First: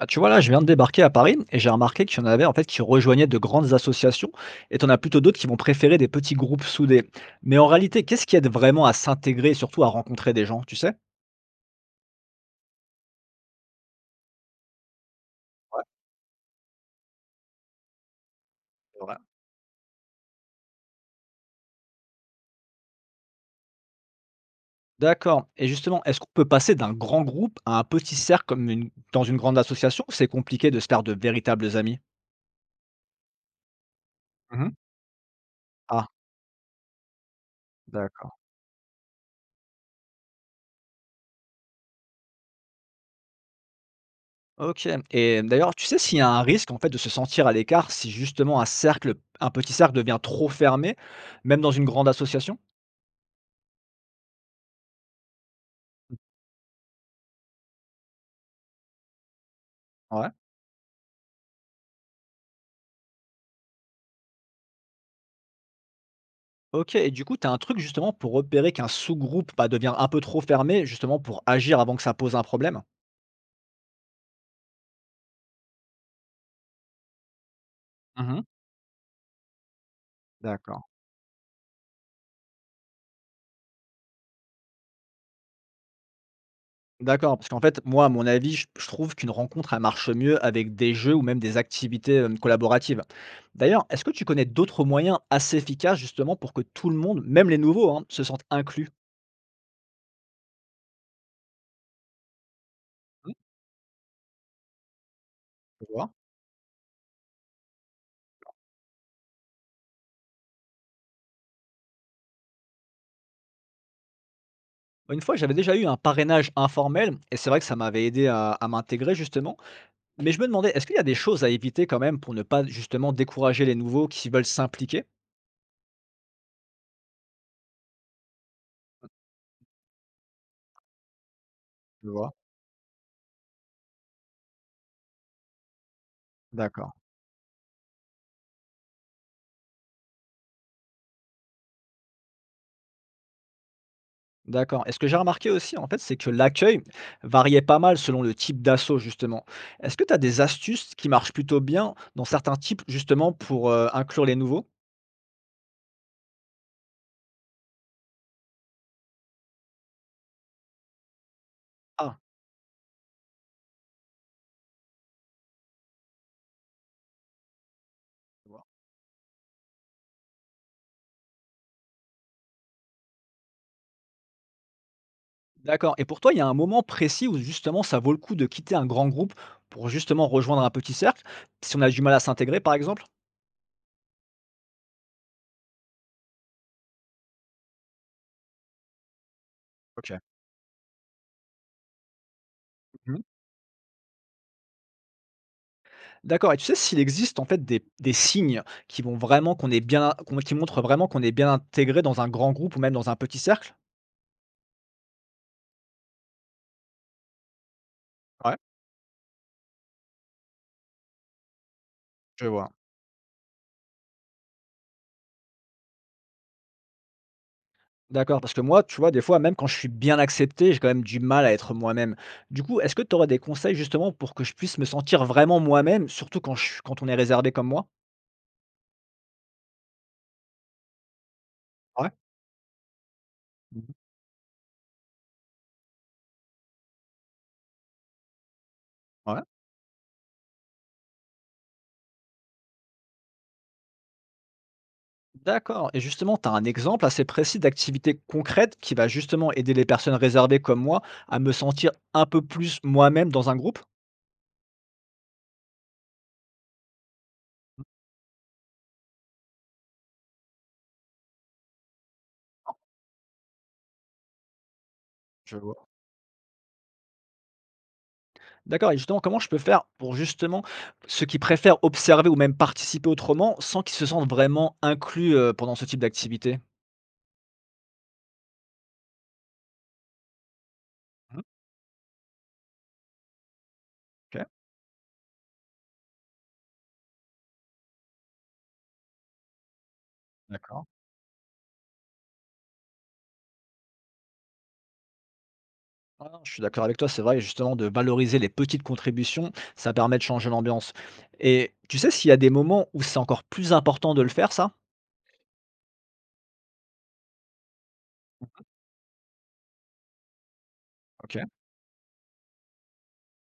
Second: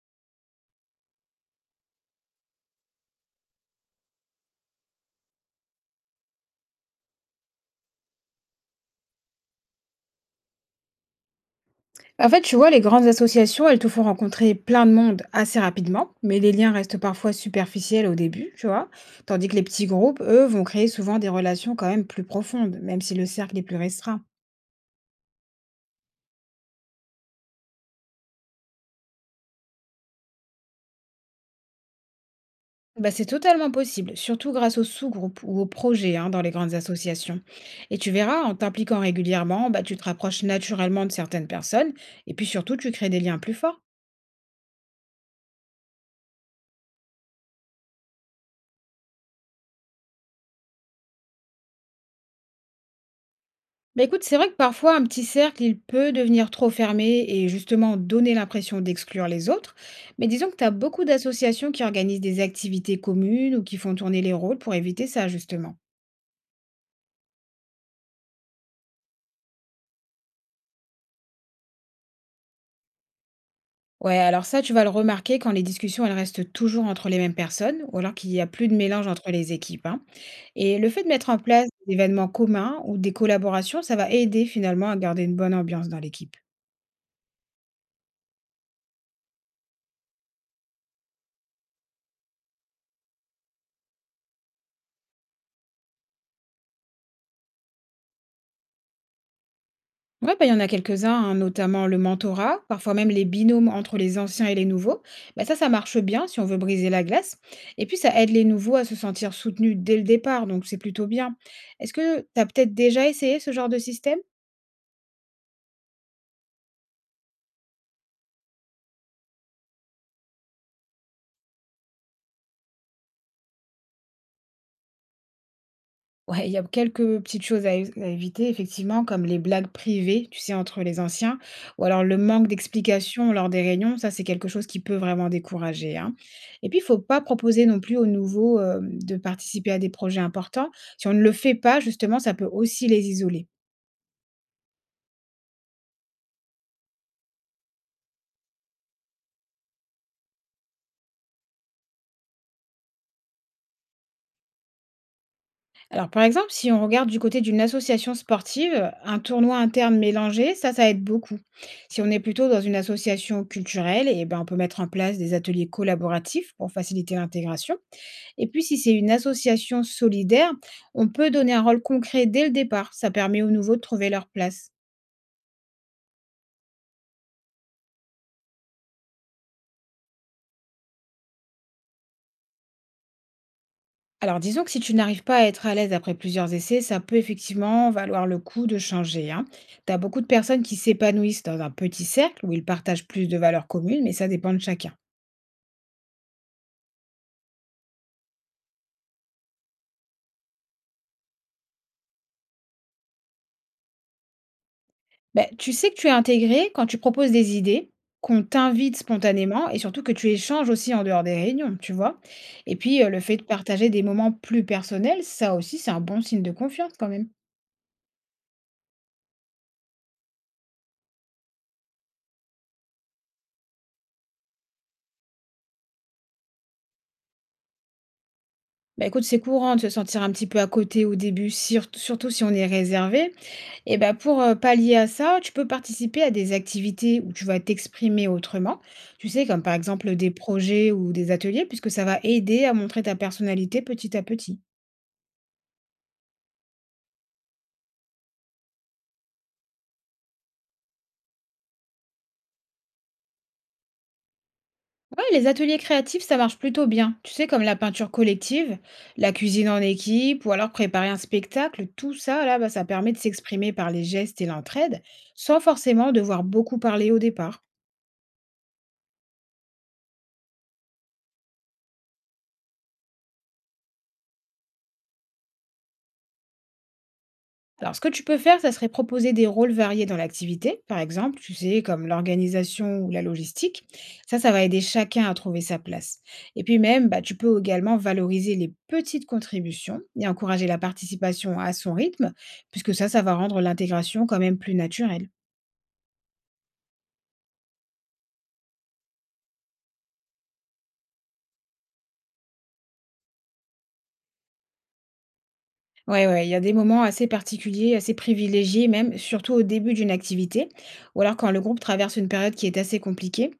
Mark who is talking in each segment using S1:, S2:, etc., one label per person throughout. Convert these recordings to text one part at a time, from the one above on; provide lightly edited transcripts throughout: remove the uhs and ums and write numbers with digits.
S1: Bah, tu vois, là, je viens de débarquer à Paris et j'ai remarqué qu'il y en avait en fait qui rejoignaient de grandes associations et t'en as plutôt d'autres qui vont préférer des petits groupes soudés. Mais en réalité, qu'est-ce qui aide vraiment à s'intégrer et surtout à rencontrer des gens, tu sais?
S2: En fait, tu vois, les grandes associations, elles te font rencontrer plein de monde assez
S1: Ouais,
S2: rapidement, mais les liens restent parfois superficiels au début, tu vois.
S1: c'est vrai.
S2: Tandis que les petits groupes, eux, vont créer souvent des relations quand même plus profondes, même si le cercle est plus restreint.
S1: D'accord. Et justement, est-ce qu'on peut passer d'un grand groupe à un petit cercle comme dans une grande association ou c'est compliqué de se faire de véritables amis?
S2: Bah, c'est totalement possible, surtout
S1: Mhm.
S2: grâce aux sous-groupes ou aux
S1: Ah,
S2: projets hein, dans les grandes associations. Et tu
S1: d'accord.
S2: verras, en t'impliquant régulièrement, bah, tu te rapproches naturellement de certaines personnes, et puis surtout, tu crées des liens plus forts.
S1: Ok. Et d'ailleurs, tu sais s'il y a un risque en fait de se sentir à l'écart si justement un cercle, un petit cercle devient trop fermé, même dans une grande association?
S2: Bah, écoute, c'est vrai que parfois un petit cercle, il peut devenir trop fermé et justement donner l'impression d'exclure les autres. Mais
S1: Ouais.
S2: disons que tu as beaucoup d'associations qui organisent des activités communes ou qui font tourner les rôles pour éviter ça, justement.
S1: OK et du coup, tu as un truc justement pour repérer qu'un sous-groupe, bah, devient un peu trop fermé, justement pour agir avant que ça pose un problème?
S2: Ouais, alors ça, tu vas le remarquer quand les discussions, elles restent toujours entre les mêmes personnes ou alors qu'il n'y
S1: Mmh.
S2: a plus de mélange entre les équipes, hein. Et
S1: D'accord.
S2: le fait de mettre en place des événements communs ou des collaborations, ça va aider finalement à garder une bonne ambiance dans l'équipe.
S1: D'accord, parce qu'en fait, moi, à mon avis, je trouve qu'une rencontre, elle marche mieux avec des jeux ou même des activités, collaboratives. D'ailleurs, est-ce que tu connais d'autres moyens assez efficaces justement pour que tout le monde, même les nouveaux, hein, se sentent inclus?
S2: Ouais, bah, il y en a quelques-uns, hein, notamment le mentorat, parfois même les
S1: Mmh.
S2: binômes entre les anciens et les nouveaux. Bah, ça
S1: Tu
S2: marche
S1: vois?
S2: bien si on veut briser la glace. Et puis, ça aide les nouveaux à se sentir soutenus dès le départ, donc c'est plutôt bien. Est-ce que tu as peut-être déjà essayé ce genre de système?
S1: Une fois, j'avais déjà eu un parrainage informel et c'est vrai que ça m'avait aidé à m'intégrer justement. Mais je me demandais, est-ce qu'il y a des choses à éviter quand même pour ne pas justement décourager les nouveaux qui veulent s'impliquer?
S2: Ouais, il y a quelques petites choses à éviter effectivement, comme les blagues privées, tu sais, entre les anciens, ou alors
S1: Tu
S2: le
S1: vois.
S2: manque d'explications lors des réunions, ça c'est quelque chose qui peut vraiment décourager, hein. Et puis, il
S1: D'accord.
S2: faut pas proposer non plus aux nouveaux, de participer à des projets importants. Si on ne le fait pas, justement, ça peut aussi les isoler.
S1: D'accord. Et ce que j'ai remarqué aussi, en fait, c'est que l'accueil variait pas mal selon le type d'assaut, justement. Est-ce que tu as des astuces qui marchent plutôt bien dans certains types, justement, pour inclure les nouveaux?
S2: Alors, par exemple, si on regarde du côté d'une association sportive, un tournoi interne mélangé, ça aide beaucoup. Si on
S1: Ah,
S2: est plutôt dans une association culturelle, et ben, on peut mettre en place des ateliers collaboratifs pour faciliter l'intégration. Et
S1: je
S2: puis,
S1: vois.
S2: si c'est une association solidaire, on peut donner un rôle concret dès le départ. Ça permet aux nouveaux de trouver leur place.
S1: D'accord. Et pour toi, il y a un moment précis où justement ça vaut le coup de quitter un grand groupe pour justement rejoindre un petit cercle, si on a du mal à s'intégrer, par exemple?
S2: Alors, disons que si tu n'arrives pas à être à l'aise après plusieurs essais, ça peut effectivement valoir le coup de changer. Hein. Tu as
S1: Ok.
S2: beaucoup de personnes qui s'épanouissent dans un petit cercle où ils partagent plus de valeurs communes, mais ça dépend de chacun.
S1: D'accord et tu sais s'il existe en fait des signes qui vont vraiment qu'on est bien qu'on qui montrent vraiment qu'on est bien intégré dans un grand groupe ou même dans un petit cercle?
S2: Ben, tu sais que tu es intégré quand tu proposes des idées, qu'on
S1: Ouais,
S2: t'invite spontanément et surtout que tu échanges aussi en dehors des réunions, tu vois.
S1: je vois.
S2: Et puis, le fait de partager des moments plus personnels, ça aussi, c'est un bon signe de confiance quand même.
S1: D'accord, parce que moi, tu vois, des fois, même quand je suis bien accepté, j'ai quand même du mal à être moi-même. Du coup, est-ce que tu aurais des conseils justement pour que je puisse me sentir vraiment moi-même, surtout quand je suis quand on est réservé comme moi?
S2: Bah, écoute, c'est courant de se sentir un petit peu à côté au début,
S1: Ouais.
S2: surtout si on est réservé.
S1: Mmh.
S2: Et bah, pour pallier à ça, tu peux participer à des activités où tu vas t'exprimer autrement. Tu
S1: Ouais.
S2: sais, comme par exemple des projets ou des ateliers, puisque ça va aider à montrer ta personnalité petit à petit.
S1: D'accord et justement, tu as un exemple assez précis d'activité concrète qui va justement aider les personnes réservées comme moi à me sentir un peu plus moi-même dans un groupe?
S2: Ouais, les ateliers créatifs, ça marche plutôt bien. Tu sais, comme la peinture collective, la cuisine en équipe, ou alors préparer un spectacle, tout ça, là, bah, ça permet de s'exprimer par les gestes et l'entraide,
S1: Je
S2: sans
S1: vois.
S2: forcément devoir beaucoup parler au départ.
S1: D'accord et justement, comment je peux faire pour justement ceux qui préfèrent observer ou même participer autrement, sans qu'ils se sentent vraiment inclus, pendant ce type d'activité?
S2: Alors, ce que tu peux faire, ça serait proposer des rôles variés dans l'activité, par exemple,
S1: Mmh.
S2: tu sais, comme l'organisation ou la logistique. Ça,
S1: OK,
S2: ça va aider chacun à trouver sa place. Et puis même, bah, tu peux également valoriser les petites contributions et encourager la
S1: d'accord.
S2: participation à son rythme, puisque ça, ça va rendre l'intégration quand même plus naturelle.
S1: Ouais, non, je suis d'accord avec toi, c'est vrai, justement de valoriser les petites contributions, ça permet de changer l'ambiance et tu sais s'il y a des moments où c'est encore plus important de le faire ça?
S2: Ouais, ouais, il y a des moments assez particuliers, assez privilégiés même, surtout au début d'une activité, ou
S1: OK,
S2: alors quand le groupe traverse une période qui est assez compliquée.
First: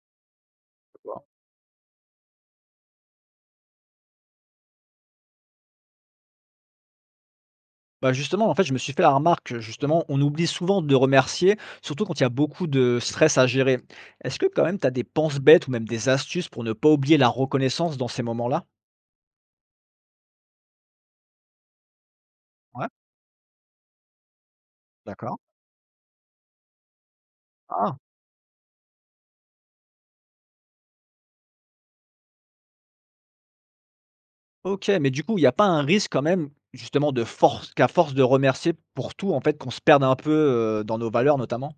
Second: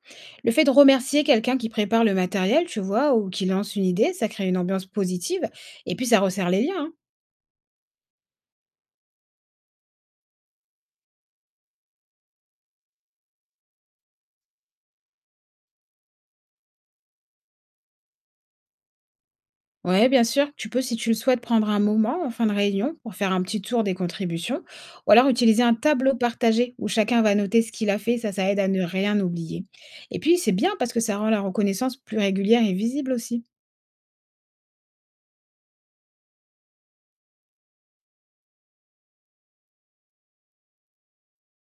S2: Le fait de
S1: pourquoi?
S2: remercier quelqu'un qui prépare le matériel, tu vois, ou qui lance une idée, ça crée une ambiance positive, et puis ça resserre les liens. Hein.
S1: Bah, justement, en fait, je me suis fait la remarque que justement, on oublie souvent de remercier, surtout quand il y a beaucoup de stress à gérer. Est-ce que quand même tu as des penses bêtes ou même des astuces pour ne pas oublier la reconnaissance dans ces moments-là?
S2: Ouais, bien sûr, tu peux, si tu le souhaites, prendre un moment en fin de
S1: Ouais,
S2: réunion pour faire un petit tour des contributions, ou alors
S1: d'accord.
S2: utiliser un tableau partagé où chacun va noter ce qu'il
S1: Ah,
S2: a fait, ça aide à ne rien oublier. Et puis, c'est bien parce que ça rend la reconnaissance plus régulière et visible aussi.
S1: ok, mais du coup, il n'y a pas un risque quand même, justement, de force qu'à force de remercier pour tout, en fait, qu'on se perde un peu, dans nos valeurs notamment?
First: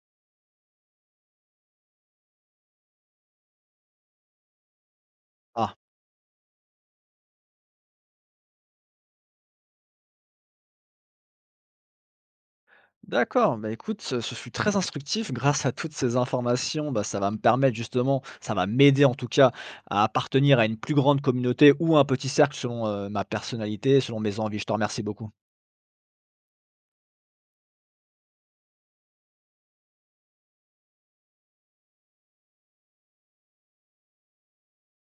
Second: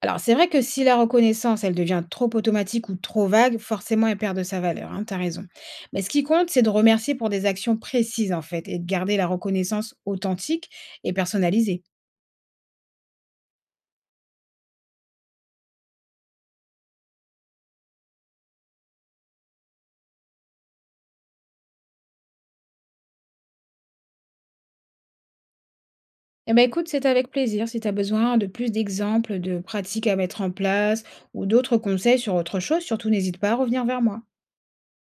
S2: Alors, c'est vrai que si la reconnaissance, elle devient trop automatique ou trop vague, forcément, elle perd de sa valeur. Hein, tu as raison.
S1: Ah,
S2: Mais ce qui compte, c'est de remercier pour des actions précises, en fait, et de garder la reconnaissance authentique et personnalisée.
S1: d'accord, bah, écoute, ce fut très instructif. Grâce à toutes ces informations, bah, ça va me permettre justement ça va m'aider en tout cas à appartenir à une plus grande communauté ou un petit cercle selon, ma personnalité, selon mes envies. Je te remercie beaucoup.
S2: Eh ben écoute, c'est avec plaisir. Si tu as besoin de plus d'exemples, de pratiques à mettre en place ou d'autres conseils sur autre chose, surtout n'hésite pas à revenir vers moi.